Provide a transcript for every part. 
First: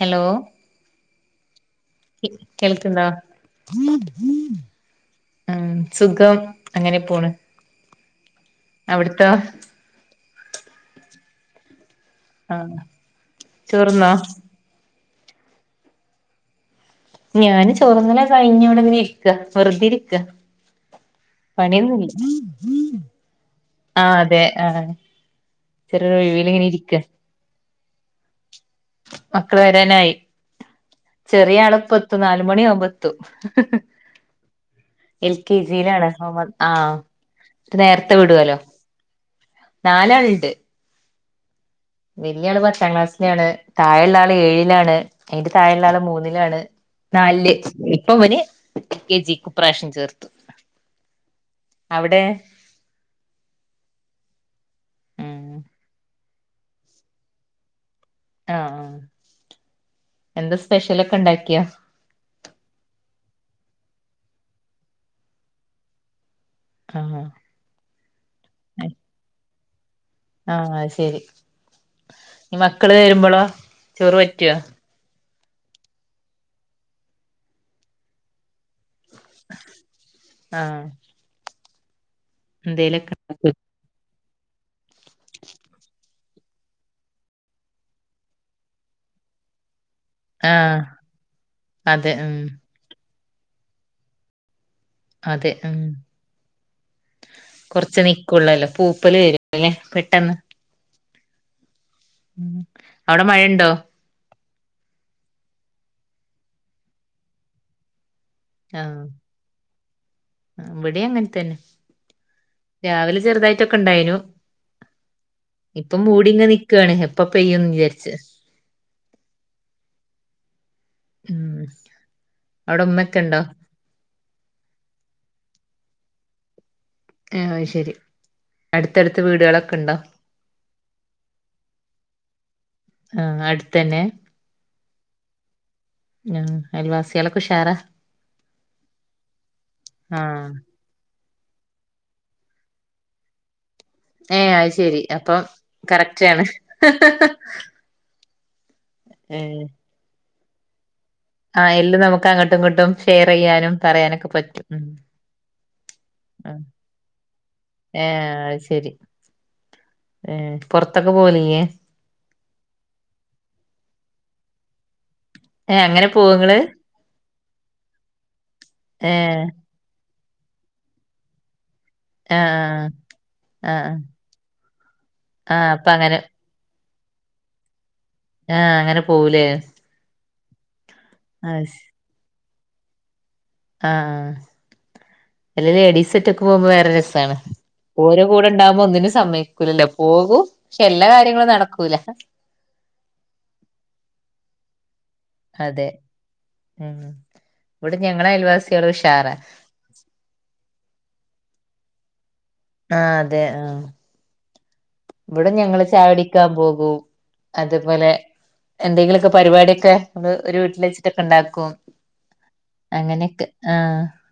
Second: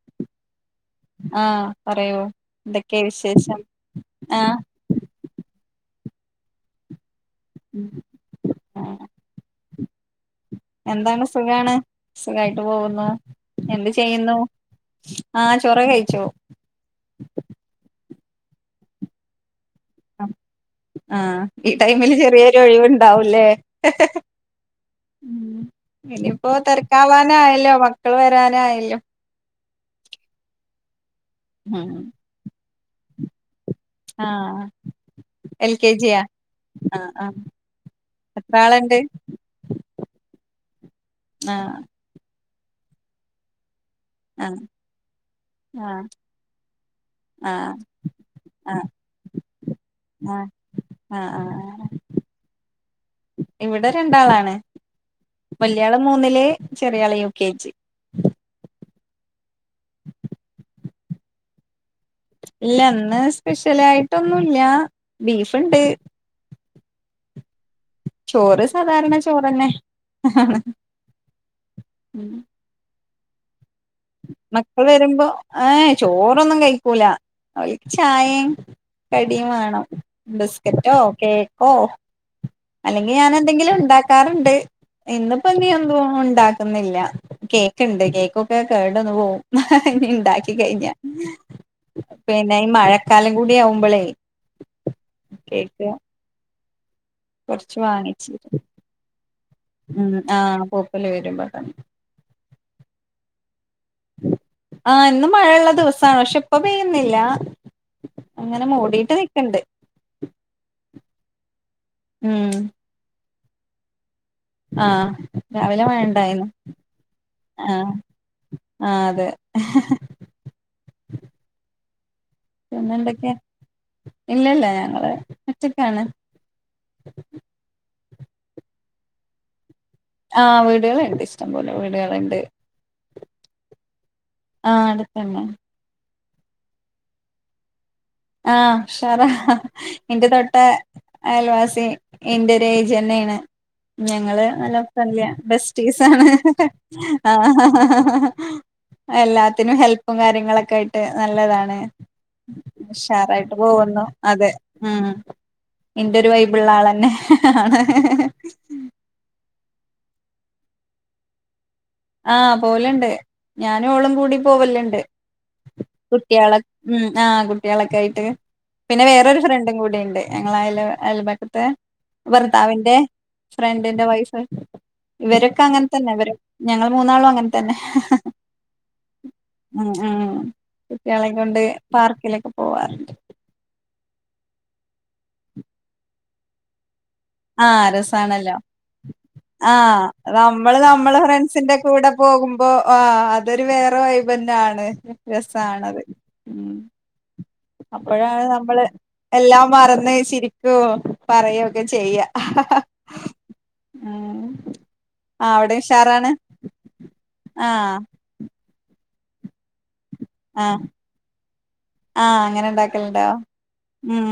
Hello ആഹ് പറയു എന്തൊക്കെ കേൾക്ക്ണ്ടോ വിശേഷം ആഹ് ഉം സുഖം അങ്ങനെ പോണ്. ഉം അവിടൊത്തോ എന്താണ് സുഖാണ് സുഖായിട്ട് ആഹ് പോകുന്നു എന്ത് ചോറ്ന്നോ ചെയ്യുന്നു? ആഹ് ചോറെക്കെ കഴിച്ചു. ഞാന് ചോറു തിന്നലൊക്കെ കഴിഞ്ഞ് ഇവിടെ ഇങ്ങനെ ഇരിക്കാ വെറുതെ ഇരിക്കാ ആഹ് ഈ ടൈമില് ചെറിയൊരു ഒഴിവുണ്ടാവൂല്ലേ ആഹ് അതെ ആഹ് ഉം ചെറിയൊരു ഒഴിവില് ഇനിയിപ്പോ ഇങ്ങനെ ഇരിക്ക തെരക്കാവാനായല്ലോ മക്കള് വരാനായല്ലോ മക്കള് വരാനായി ചെറിയ ഉം ആളിപ്പം എത്തും നാല് മണി ആവുമ്പ എത്തും ആഹ് ആഹ് എൽ കെ ജി യി ലാണ് മുഹമ്മദ് ആഹ് ന്നിട്ട് നേരത്തെ എത്ര വിടുവല്ലോ ആളുണ്ട് നാലാള്ണ്ട് ആഹ് വല്യ ആള് പത്താം ക്ലാസ്സിലാണ് താഴെയുള്ള ആള് ആഹ് ഏഴിലാണ് അയിന്റെ താഴെയുള്ള ആള് ആഹ് മൂന്നിലാണ്. നാലില് ആഹ് ഇപ്പം ഇവന് ആഹ് കെ ജി ക്ക് ഇപ്രാവശ്യം ചേർത്തു. ആഹ് ആഹ് ആഹ് അവിടെ ഇവിടെ രണ്ടാളാണ്. ഉം വല്യാള് മൂന്നില് ചെറിയാള് യു കെ ജി ആഹ് ആഹ് എന്താ സ്പെഷ്യലൊക്കെ ഉണ്ടാക്കിയോ? ഇല്ല ഇന്ന് സ്പെഷ്യലായിട്ടൊന്നും ഇല്ല ബീഫ്ണ്ട് ആഹ് ചോറ് സാധാരണ ചോറന്നെ ആണ്. ആഹ് അത് ശെരി ഇനി മക്കള് വരുമ്പൊളോ ചോറ് പറ്റുവോ? ക്കള് വരുമ്പോ ഏയ് ചോറൊന്നും കയിക്കൂല അവർക്ക് ചായേം കടിം വേണം ആഹ് ബിസ്കറ്റോ കേക്കോ അല്ലെങ്കിൽ ഞാൻ എന്തേലൊക്കെ എന്തെങ്കിലും ഉണ്ടാക്കാറുണ്ട് ഇന്ന് ഇപ്പം ഇനി എന്തുവാ ഉണ്ട ക്കുന്നില്ല കേക്ക് ഇണ്ട് കേക്കൊക്കെ കേട് വന്ന് പോവും ഇണ്ടാക്കി ആഹ് കഴിഞ്ഞാ അതെ ഉം പിന്നെ ഈ മഴക്കാലം കൂടി ആവുമ്പളേ അതെ ഉം കേക്ക് കൊറച്ച് വാങ്ങിച്ച് നിക്കുള്ളല്ലോ പൂപ്പല് വരുംല്ലേ ഉം പെട്ടെന്ന് ആഹ പൂപ്പല് വെരും പെട്ടന്ന് ഉം അവിടെ മഴണ്ടോ ആഹ ഇന്ന് മഴള്ള ദിവസാണ് പക്ഷെ ഇപ്പ പെയ്യുന്നില്ല അങ്ങനെ മൂടീട്ട് നിക്ക്ണ്ട് ഇവിടെം അങ്ങനെ തന്നെ ഉം രാവിലെ ചെറുതായിട്ടൊക്കെ ഇണ്ടായിനു ആഹ് രാവിലെ മഴ ഇപ്പം ഇണ്ടായിന്നു മൂടിങ്ങ് നിക്കാണ് എപ്പം പെയ്യുംന്ന് ആഹ് വിചാരിച്ച് ആഹ് അതെ ഉം അവിടെ ഉമ്മക്കെ പിന്നെന്തൊക്കെ ഉണ്ടോ ഇല്ലല്ല ഞങ്ങള് ഒറ്റക്കാണ് ഏഹ് അത്ശരി അടുത്തടുത്ത് വീടാളൊക്കെ ഇണ്ടോ ആഹ് വീടാളുണ്ട് ഇഷ്ടംപോലെ വീടാള്ണ്ട് ആഹ് അടുത്തെന്നെ ആഹ് അടുത്തെന്നെ ഉം അയൽവാസ്യാളൊക്കെ ഉഷാറാ ആഹ് ഉഷാറ ഇന്റെ ആഹ് തൊട്ട അയൽവാസി ഇന്റൊരേജന്നേണ് ഞങ്ങള് ഏഹ് അത് നല്ല ശെരി ഫ്രഡ്ലിയാ അപ്പം ബെസ്റ്റീസാണ് കറക്റ്റാണ് ഏഹ് എല്ലാത്തിനും ഹെൽപ്പും കാര്യങ്ങളൊക്കെ ആയിട്ട് ആഹ് നല്ലതാണ് എല്ലും നമുക്ക് അങ്ങട്ടും ഇങ്ങട്ടും ഷെയർ ഉഷാറായിട്ട് ചെയ്യാനും പോവുന്നു പറയാനൊക്കെ അതെ പറ്റും ഉം ഇന്റെ ഒരു ആഹ് വൈബിള്ള ആളെന്നെ ആണ് ഏഹ് അത് ശെരി ഏഹ് പൊറത്തൊക്കെ പോവലില്ല്യേ ആഹ് പോവല്ണ്ട് ഞാനും ഓളും കൂടി പോവല്ണ്ട് ഏഹ് അങ്ങനെ പോവോ കുട്ട്യാള് ഇങ്ങള് ഉം ആഹ് കുട്ട്യാളൊക്കെ ആയിട്ട് പിന്നെ വേറൊരു ഏഹ് ഫ്രണ്ടും കൂടിണ്ട് ഞങ്ങളെ അയല് അയൽബകത്തെ ആഹ് ഭർത്താവിന്റെ ആഹ് ഫ്രണ്ടിന്റെ വൈഫ് ഇവരൊക്കെ ആഹ് അങ്ങനെ അപ്പൊ തന്നെ ഇവര് ഞങ്ങൾ മൂന്നാളും അങ്ങന് തന്നെ ആഹ് അങ്ങനെ പോവുലേ ഉം ഉം കുട്ട്യാളെ കൊണ്ട് ശെ പാർക്കിലൊക്കെ പോവാറുണ്ട് ആഹ് അല്ലെ ലേഡീസൊറ്റക്ക് പോവ്മ്പൊ വേറെ രസാണ് ആഹ് ഓരെ കൂടെ രസാണല്ലോ ഇണ്ടാമ്പോ ഒന്നിനും സമ്മയിക്കൂലല്ലോ ആഹ് പോകും നമ്മള് പക്ഷെ എല്ലാ കാര്യങ്ങളും നടക്കൂല അപ്പ ആഹ് അതൊരു വേറെ വൈബെന്നെ ആണ് അതെ രസാണത് ഉം ഇവിടെ ഞങ്ങളെ അപ്പോഴാണ് അയൽവാസികൾ നമ്മള് ഉഷാറാ എല്ലാ മറന്ന് ചിരിക്കും പറയൊക്കെ ചെയ്യ ആഹ് അതെ ഉം ഇവിടെ ആഹ് അവിടെ ഞങ്ങള് ഉഷാറാണ് ചായുടിക്കാൻ പോകും ആഹ് അത്പോലെ എന്തെങ്കിലുക്കെ പരിപാടി ഒക്കെ നമ്മള് ഒരു ആഹ് വീട്ടിൽ വെച്ചിട്ടൊക്കെ ഇണ്ടാക്കും ആഹ് അങ്ങനെ അങ്ങനെ ഇണ്ടാക്കലുണ്ടോ ഒക്കെ ആഹ ഉം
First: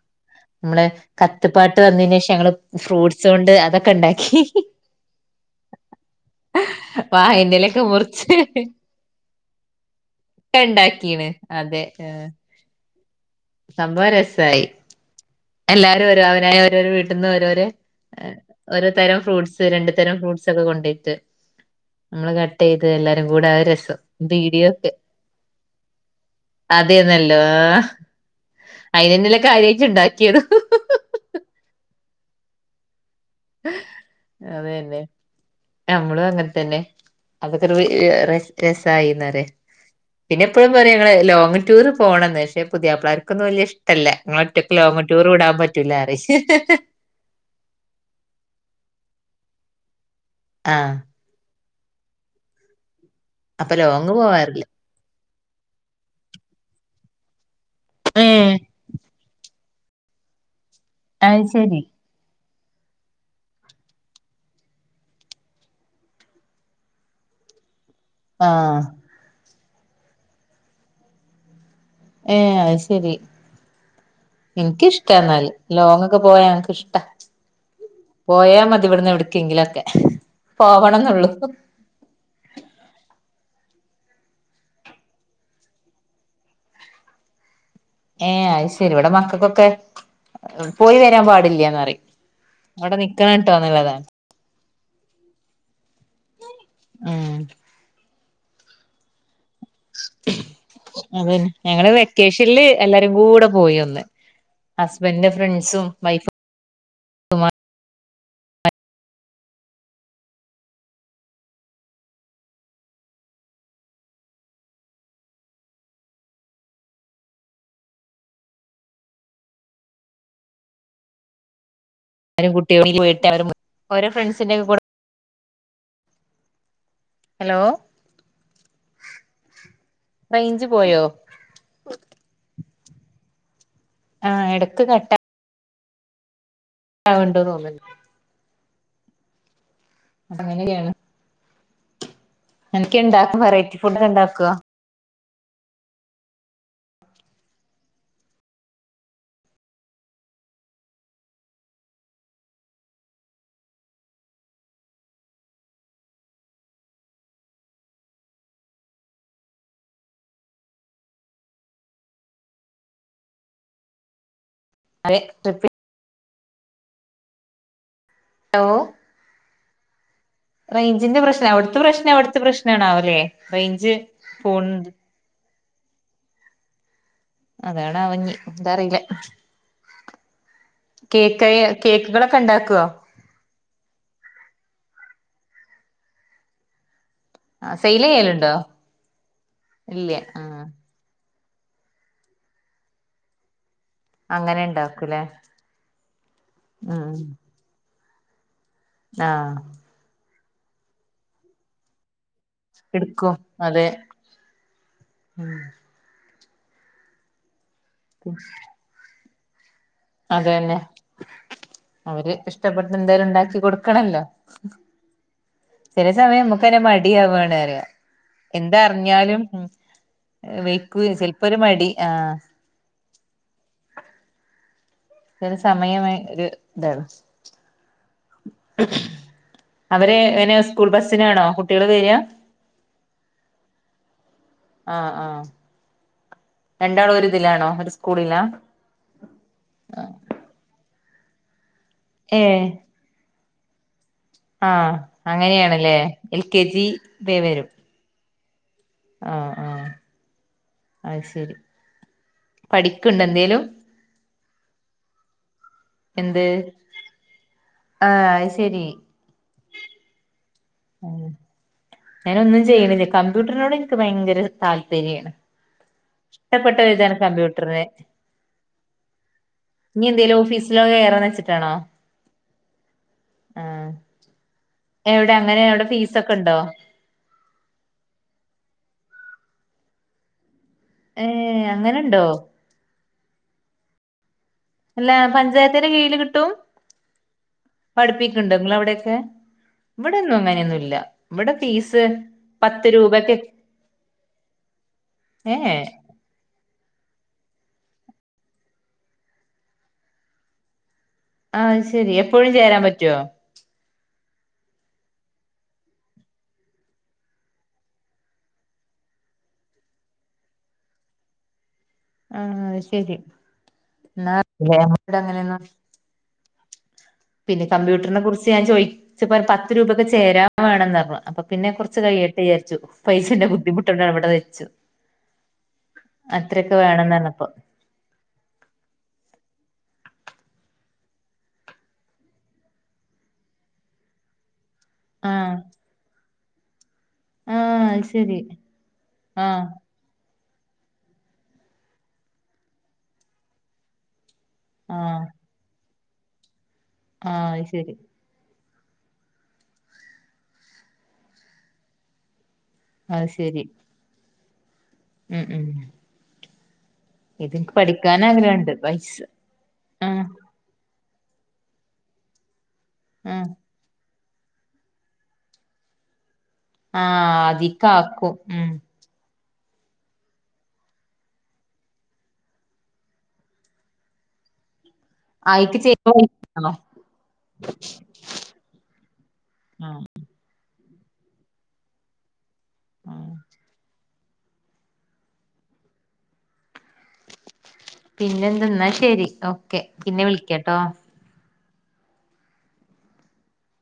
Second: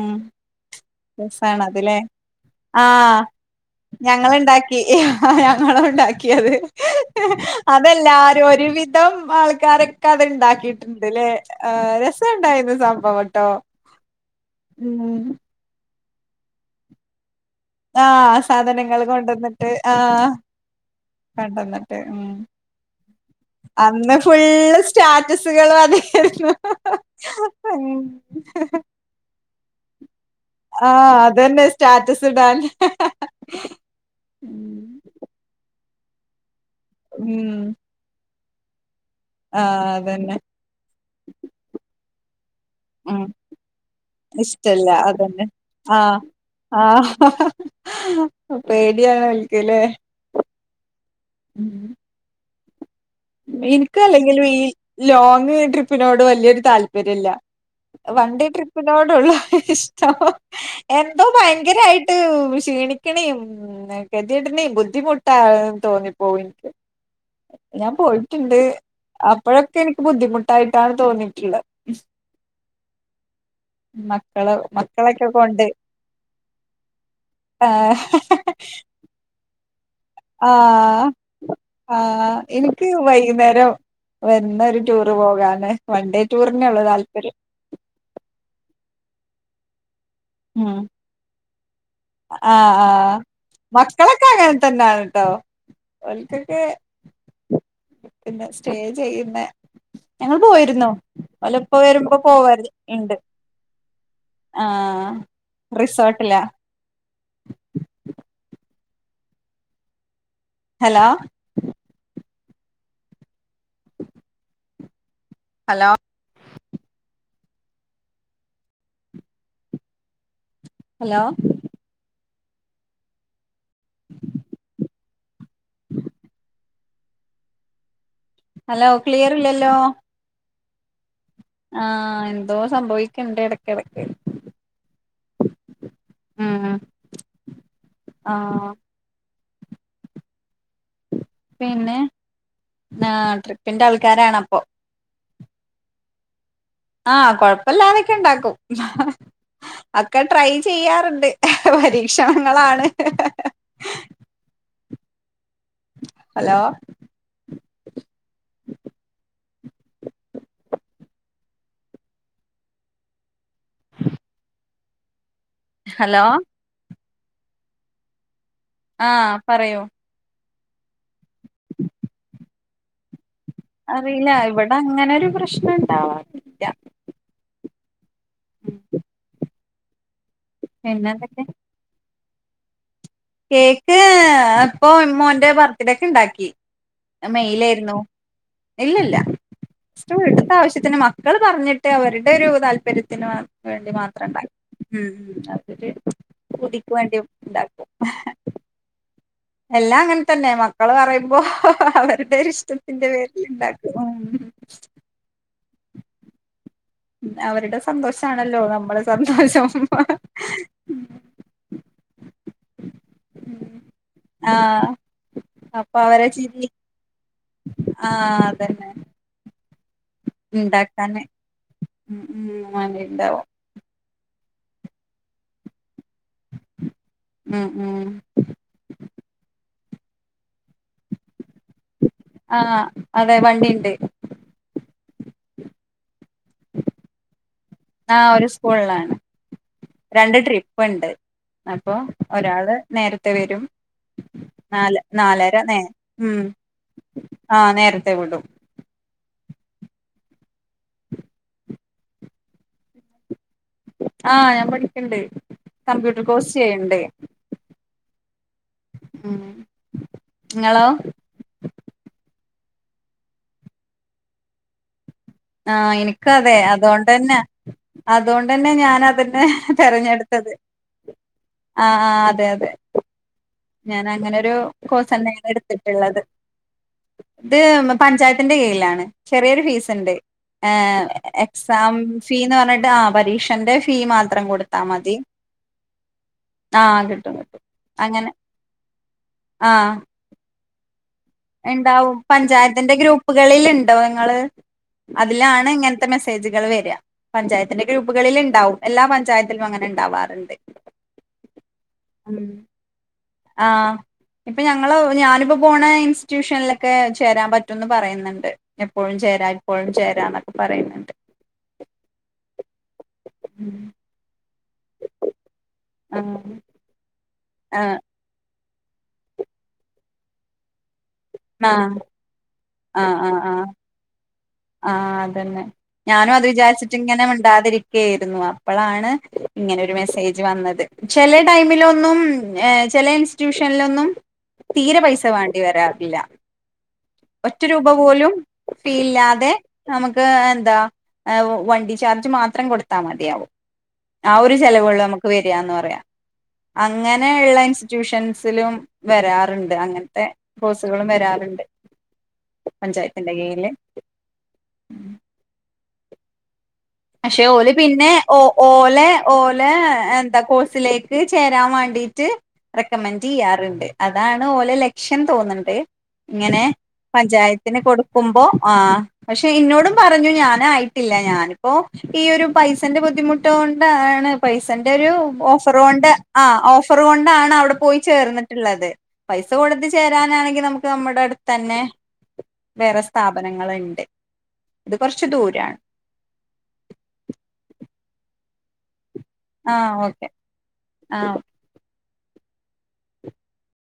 നമ്മള് കത്ത്പ്പാട്ട് രസാണത് ല്ലേ വന്നേന്റെഷം ഞങ്ങള് ഫ്രൂട്സോണ്ട് അതൊക്കെ ഇണ്ടാക്കി ഞങ്ങള്ണ്ടാക്കി ആഹ് ഞങ്ങളുണ്ടാക്കിയത് വാഴന്റെലൊക്കെ മുറിച്ച് അതെല്ലാരും ഒരു വിധ വിധം ആൾക്കാരൊക്കെ അത് ഒക്കെ ഇണ്ടാക്കിയിട്ടുണ്ട്ല്ലേ ഉണ്ടാക്കീണ് അതെ രസംണ്ടായിരുന്നു സംഭവട്ടോ സംഭവം രസായി [inaudible] എല്ലാരും ഒരുരോ അവനായ രോ വീട്ടീന്ന് രോര് ആഹ് ഒരു സാധനങ്ങള് തരം ഫ്രൂട്ട്സ് കൊണ്ടന്നിട്ട് രണ്ടു തരം ആഹ് ഫ്രൂട്ട്സ് ഒക്കെ കൊണ്ടയിട്ട് കൊണ്ടന്നിട്ട് ഉം നമ്മള് കട്ടയ്ത എല്ലാരും കൂടെ ആ രസം അന്ന് ഫുള്ള് പീടിയൊക്കെ സ്റ്റാറ്റസുകളും അതായിരുന്നു അതേന്നല്ലോ ആഹ് ഉം അയിന്ന്നെല്ല കാര്യയിട്ട് ഉണ്ടാക്കിയത് ആഹ് അതന്നെ സ്റ്റാറ്റസ് ഇടാനേ അതന്നെ നമ്മളും അങ്ങൻതന്നെ ഉം അതൊക്കെ ഒരു രസായിന്ന് ആഹ് അതന്നെ പിന്നെ എപ്പഴും പറയാ ങ്ങള് ലോങ്ങ് ടൂർ പോണന്ന് പക്ഷെ ഉം പുതിയപ്പള്ളേർക്കൊന്നും വലിയ ഇഷ്ട അത്തല്ല ഇങ്ങളോറ്റക്ക് ഇഷ്ടല്ല ലോങ്ങ്‌ ടൂർ അതന്നെ ഇടാൻ പറ്റൂലറി പേടിയണ നൽക്കലേ ആഹ് ഉം ഉം അപ്പൊ ലോങ് ഇനിക്കല്ലെങ്കിലും ഈ പോവാറില്ല ലോങ് ട്രിപ്പിനോട് വലിയൊരു താല്പര്യല്ല ഏ വണ്ടെ ട്രിപ്പിനോടുള്ളൂ ഇഷ്ട്ടം എന്തോ അത് ശരി ഭയങ്കരയിട്ട റ്റ് ക്ഷീണിക്കണേ കതിയിടണേ ബുദ്ധിമുട്ടാന്ന് തോന്നിപ്പോ എനിക്ക് പോയിട്ടുണ്ട് ആ അപ്പോഴൊക്കെ എനിക്ക് ബുദ്ധിമുട്ടായിട്ടാണ് തോന്നിട്ടുള്ളത് ഏഹ് അത് ശരി മക്കള് ഇനിക്കിഷ്ടാ മക്കളെക്കെ എന്നാല് കൊണ്ട് ലോങ്ങൊക്കെ പോയാ എനക്ക് ഇഷ്ടാ ആഹ് പോയാ മതി ഇവിടുന്ന് എവിടക്കെങ്കിലൊക്കെ ആഹ് പോവണംന്നുള്ളു ആഹ് എനിക്ക് വൈകുന്നേരം വരുന്ന ഒരു ടൂറ് പോകാന് വൺ ഡേ ടൂറിനെ ഉള്ളൂ താല്പര്യം ഏഹ് അ യ്ശരി ഇവിടെ മക്കൾക്കൊക്കെ ഉം പോയി വരാൻ പാടില്ലന്ന് പറേം ആഹ് ആഹ് മക്കളൊക്കെ അങ്ങനെ തന്നെയാണ് ട്ടോ ഓൽക്കൊക്കെ ഉം പിന്നെ സ്റ്റേ ചെയ്യുന്ന ഞങ്ങൾ പോയിരുന്നു അതന്നെ ഓലിപ്പോ ഞങ്ങള് വരുമ്പോ വെക്കേഷനില് പോവല് എല്ലാരും ഇണ്ട് കൂടെ പോയി ഒന്ന് ആഹ് ഹസ്ബന്ഡന്റെ ഫ്രണ്ട്സും വൈഫും റിസോർട്ടിലാ [inaudible] ഹലോ [inaudible] ഹലോ ഹലോ അവരും കുട്ടികട്ട അവ ഓരോ ഫ്രണ്ട്സിന്റെ ഒക്കെ കൂ ഹലോ ഹലോ ക്ലിയർ ഇല്ലല്ലോ റൈഞ്ച് പോയോ ആഹ് എന്തോ സംഭവിക്കണ്ട് ഇടക്കടക്ക് ആഹ് എടക്ക് കട്ട ഉം ആണ്ടോ തോന്നിണ്ട് ആഹ് അങ്ങനെയാണ് പിന്നെ ആ ഇണ്ടാക്കും വെറൈറ്റി ട്രിപ്പിന്റെ ഫുഡ് ഒക്കെ ഇണ്ടാക്കോ ആൾക്കാരാണപ്പൊ ആഹ കൊഴപ്പില്ലാതൊക്കെ ഇണ്ടാക്കും. ഒക്കെ ട്രൈ ചെയ്യാറുണ്ട്. പരീക്ഷണങ്ങളാണ്. ഹഹ ഹലോ അതെ ടേപ്പ് ഹലോ ഹലോ ആ പറയു റേഞ്ചിന്റെ പ്രശ്നം അവിടുത്തെ പ്രശ്നം അവിടുത്തെ പ്രശ്ന ആണ അല്ലേ? അറിയില്ല ഇവിടെ അങ്ങനെരു പ്രശ്നുണ്ടവണം. അതാണ് അവങ്ങി എന്താ അറിയില്ല പിന്നെ എന്തൊക്കെ കേക്കയ കേക്കുകളൊക്കെ ഉണ്ടാക്കേ? കേക്ക് അപ്പൊ മോന്റെ ബർത്ത്ഡേ ഒക്കെ ഉണ്ടാക്കി. ആ മെയിലായിരുന്നു സെയിൽ ചെയ്യലുണ്ടോ ഇല്ലല്ല ഇല്ല ഇ ആ അടുത്ത ആവശ്യത്തിന് മക്കൾ പറഞ്ഞിട്ട്. മ അവരുടെ ഒരു താല്പര്യത്തിന് വേണ്ടി മാത്രം അങ്ങനെ ഉണ്ടാക്കൂലേ അതൊരു കുതിക്ക് വേണ്ടി ഉണ്ടാക്കും ആ എല്ലാം അങ്ങനെ തന്നെ മക്കള് പറയുമ്പോ അവരുടെ ഒരു ഇഷ്ടത്തിന്റെ എടുക്കും പേരിൽ അതെ ഉണ്ടാക്കുണു. [inaudible] അവരുടെ സന്തോഷാണല്ലോ നമ്മളീം സന്തോഷം അത തന്നെ അവര് ഇഷ്ടപ്പെടുന്ന എന്തേലും ഉണ്ടാക്കി കൊടുക്കണല്ല ആഹ് അപ്പൊ ചെല അവരെ സമയം ചിരി നമുക്ക്ന്നെ മടിയവാണ് ആഹ് എന്താ അതന്നെ പഞ്ഞാലും വയ്ക്കൂ ചെലപ്പോൊ രു മടി ആ മ്മമ്മാ ന്റെ ഉണ്ടാവും. ത സമയമേഒരു ഇതാണ്. ഉം ഉം അവര് പിനെ സ്കൂൾ ബസിനാണോ ആഹ് അതെ വണ്ടിണ്ട് ആ ആ ഒരു ആഹ് സ്കൂളിലാ ഒരു സ്കൂളിലാണ് രണ്ട് ട്രി പ്പണ്ട് ഏഹ് ഒരാള് നേരത്തെ വരും. ആഹ് നല് നാലര നേ അങ്ങനെയാണല്ലേ ഉം എൽ കെ ജി ആ നേരത്തെേ വിടും. ആഹ ആ അഹ് ശരി പഠിക്ക്ണ്ടൊ എന്തേലും? ആ ഞാൻ പഠിക്കണ്ട് കമ്പ്യൂട്ടർ എന്ത് കോഴ്സ് ചെയ്യ്ണ്ട്. ആഹ് ശരി ഉം ഇങ്ങളോ? ഞാനൊന്നും ചെയ്യ്ണില്ല കമ്പ്യൂട്ടറിനോട് എനിക്ക് ഭയങ്കര താല്പര്യാണ്. ആഹ് എനിക്ക് അതെ ഇഷ്ടപ്പെട്ട ഒരിതാണ് അതോണ്ടെ ന്നെ. കമ്പ്യൂട്ടറിന് അതോണ്ടന്നെ ഞാൻ അതനെ ഇനി എന്തേലും തെരഞ്ഞെടുത്തത്. ഓഫീസിലോ കേറാന്ന് വെച്ചിട്ടാണോ ആഹ് ആ അതെ അതെ ആഹ് ഞാൻ അങ്ങനെരു കോഴ്സ് എവിടെ ന്നെയാണ് അങ്ങനെ അവിടെ എടുത്തിട്ടുള്ളത്. ഫീസൊക്കെ ഉണ്ടോ ഇത് പഞ്ചായത്തിന്റെ കീഴിലാണ് ചെറിയൊരു ഫീസ്ണ്ട്. ഏഹ് എക്സാം അങ്ങനുണ്ടോ ഫീ എന്ന് പറഞ്ഞിട്ട് ആ പരീക്ഷന്റെ ഫീ മാത്രം കൊട് ല്ല പഞ്ചായത്തിന്റെ കീഴിൽ കിട്ടും ആ കിട്ടും കിട്ടും പഠിപ്പിക്ക്ണ്ടോ അവിടെൊക്കെ? ഹാ ഇവിടെൊന്നും അങ്ങനെയൊന്നും ഇല്ല. ഇണ്ടാവും പഞ്ചായത്തിന്റെ ഗ്രൂപ്പുകളില് ണ്ടോ നിങ്ങള്. ഏ അതിലാണ് ഏ ഇങ്ങൻ തമെസേജുകള് വെരാ പഞ്ചായത്തിന്റെ ഗ്രൂപ്പുകളില്ണ്ടാവും. എല്ലാ പഞ്ചായത്തിലും അങ്ങനെണ്ടാവാറ്ണ്ട്. ആഹ് അയ്ശെരി എപ്പോഴും ചേരാൻ പറ്റൊ ആഹ് ഇപ്പം ഞങ്ങള് ഞാനിപ്പോ പോണ ഇൻസ്റ്റ്യൂഷൻലൊക്കെ ചേരാൻ പറ്റുംന്ന് പറയുന്ന്ണ്ട്. എപ്പോഴും ചേരാ ഇപ്പോഴും ചേരാ ന്നൊക്കെ പറയുന്ന്ണ്ട്. ആഹ് അയ്ശെരി, ന്നാ [unintelligible] ങ്ങനെയൊന്നും അങ്ങനെ പിന്നെ കമ്പ്യൂട്ടർനെ കുറിച്ച് ഞാൻ ചോയിച്ചപ്പോ പത്ത് രൂപക്ക് ചേരാൻ വേണംന്നർഞ്ഞു അപ്പൊ പിന്നെ ആഹ് കൊർച്ച് കഴിയട്ടെ വിയാര്ച്ചു. ആഹ് ആഹ് പൈസന്റെ ആഹ് ബുദ്ധിമുട്ടൊണ്ട് അവടെ വെച്ചു. ആഹ്, അതന്നെ ഞാനും അത് അത്രയൊക്കെ വേണംന്ന് വിചാരിച്ചിട്ട്ങ്ങനെ പറഞ്ഞപ്പോ മിണ്ടാതിരി കേയ്രുന്നു, അപ്പളാണ് ഇങ്ങനെ ഒരു മെസ്സേജ് വന്നത്. ചെലെ ടൈമിലൊന്നും ഏഹ് ചെലെ ഇൻസ് ട്യൂഷൻലൊന്നും തീരെ പൈസ ആഹ് വാണ്ടി വരാറില്ല. ഒറ്റ ആഹ് രൂപ അത് പോലും ശെരി ഫീയില്ലാ ആഹ് നമുക്ക് എന്താ ഏഹ് വണ്ടി ചാർജ് മാത്രം കൊട്ത്താ മതിയാവും. ആ ഒരു ചെലവൊള്ളു ആഹ് അമ്മക്ക് വെരാന്ന് പറയാ ആഹ് അങ്ങനെള്ള അത് ശെരി ഇൻസ്റ്റ്യൂഷൻസിലും വെരാറ്ണ്ട് അങ്ങൻത്തെ ഫോസുകളും വെരാറ്ണ്ട്. അത് പഞ്ചായത്തിന്റെ ശെരി കീഴില് ഉം, ഉം പക്ഷെ ഓല് ഇതെനിക്ക് പിന്നെ പഠിക്കാൻ ഓഹ് ആഗ്രഹണ്ട് ഓലേ പൈസ ഓഹ് ലേ ആഹ് എന്ത കോസിലേക്ക് ചേരാൻ വാണ്ടീട്ട് ഉം റെക്കമെൻ്റെയ്യാറ്ണ്ട്. അതാണ് ഓലെ ലക്ഷ്യം തോന്ന്ണ്ട്. ഇങ്ങെനെ ആഹ് പഞ്ചായത്തിന് അതിക്കാക്കും കൊടുക്കുമ്പോ ഉം ആഹ് പക്ഷെ ഇന്നോടും പറഞ്ഞു ഞാനായിട്ടില്ല ഞാനു ഓഹ്, ഈയൊരു പൈസേന്റെ ബുദ്ധിമുട്ടൊണ്ടാണ് പൈസന്റൊരു അയിക്ക് ചെയ് ഓഫറുകൊണ്ട് ആഹ് ഓഫർ കൊണ്ടാണ് അവെടെ പോയി ചേർന്ന്ട്ട്ള്ളത്. പൈസ കൊടുത്ത് ചേ ആഹ് രാനാണെങ്കി നമുക്ക് നമ്മുടെ അടുത്തന്നെ വേറെ സ്ഥാപനങ്ങള്ണ്ട്. ഇത് കൊറെച്ച് ദൂരാണ്. പിന്നെ എന്താ ന്നാ ശെരി ആ ഓക്കെ പിന്നെ ഓക്കെ വിളിക്കാട്ടോ. ആ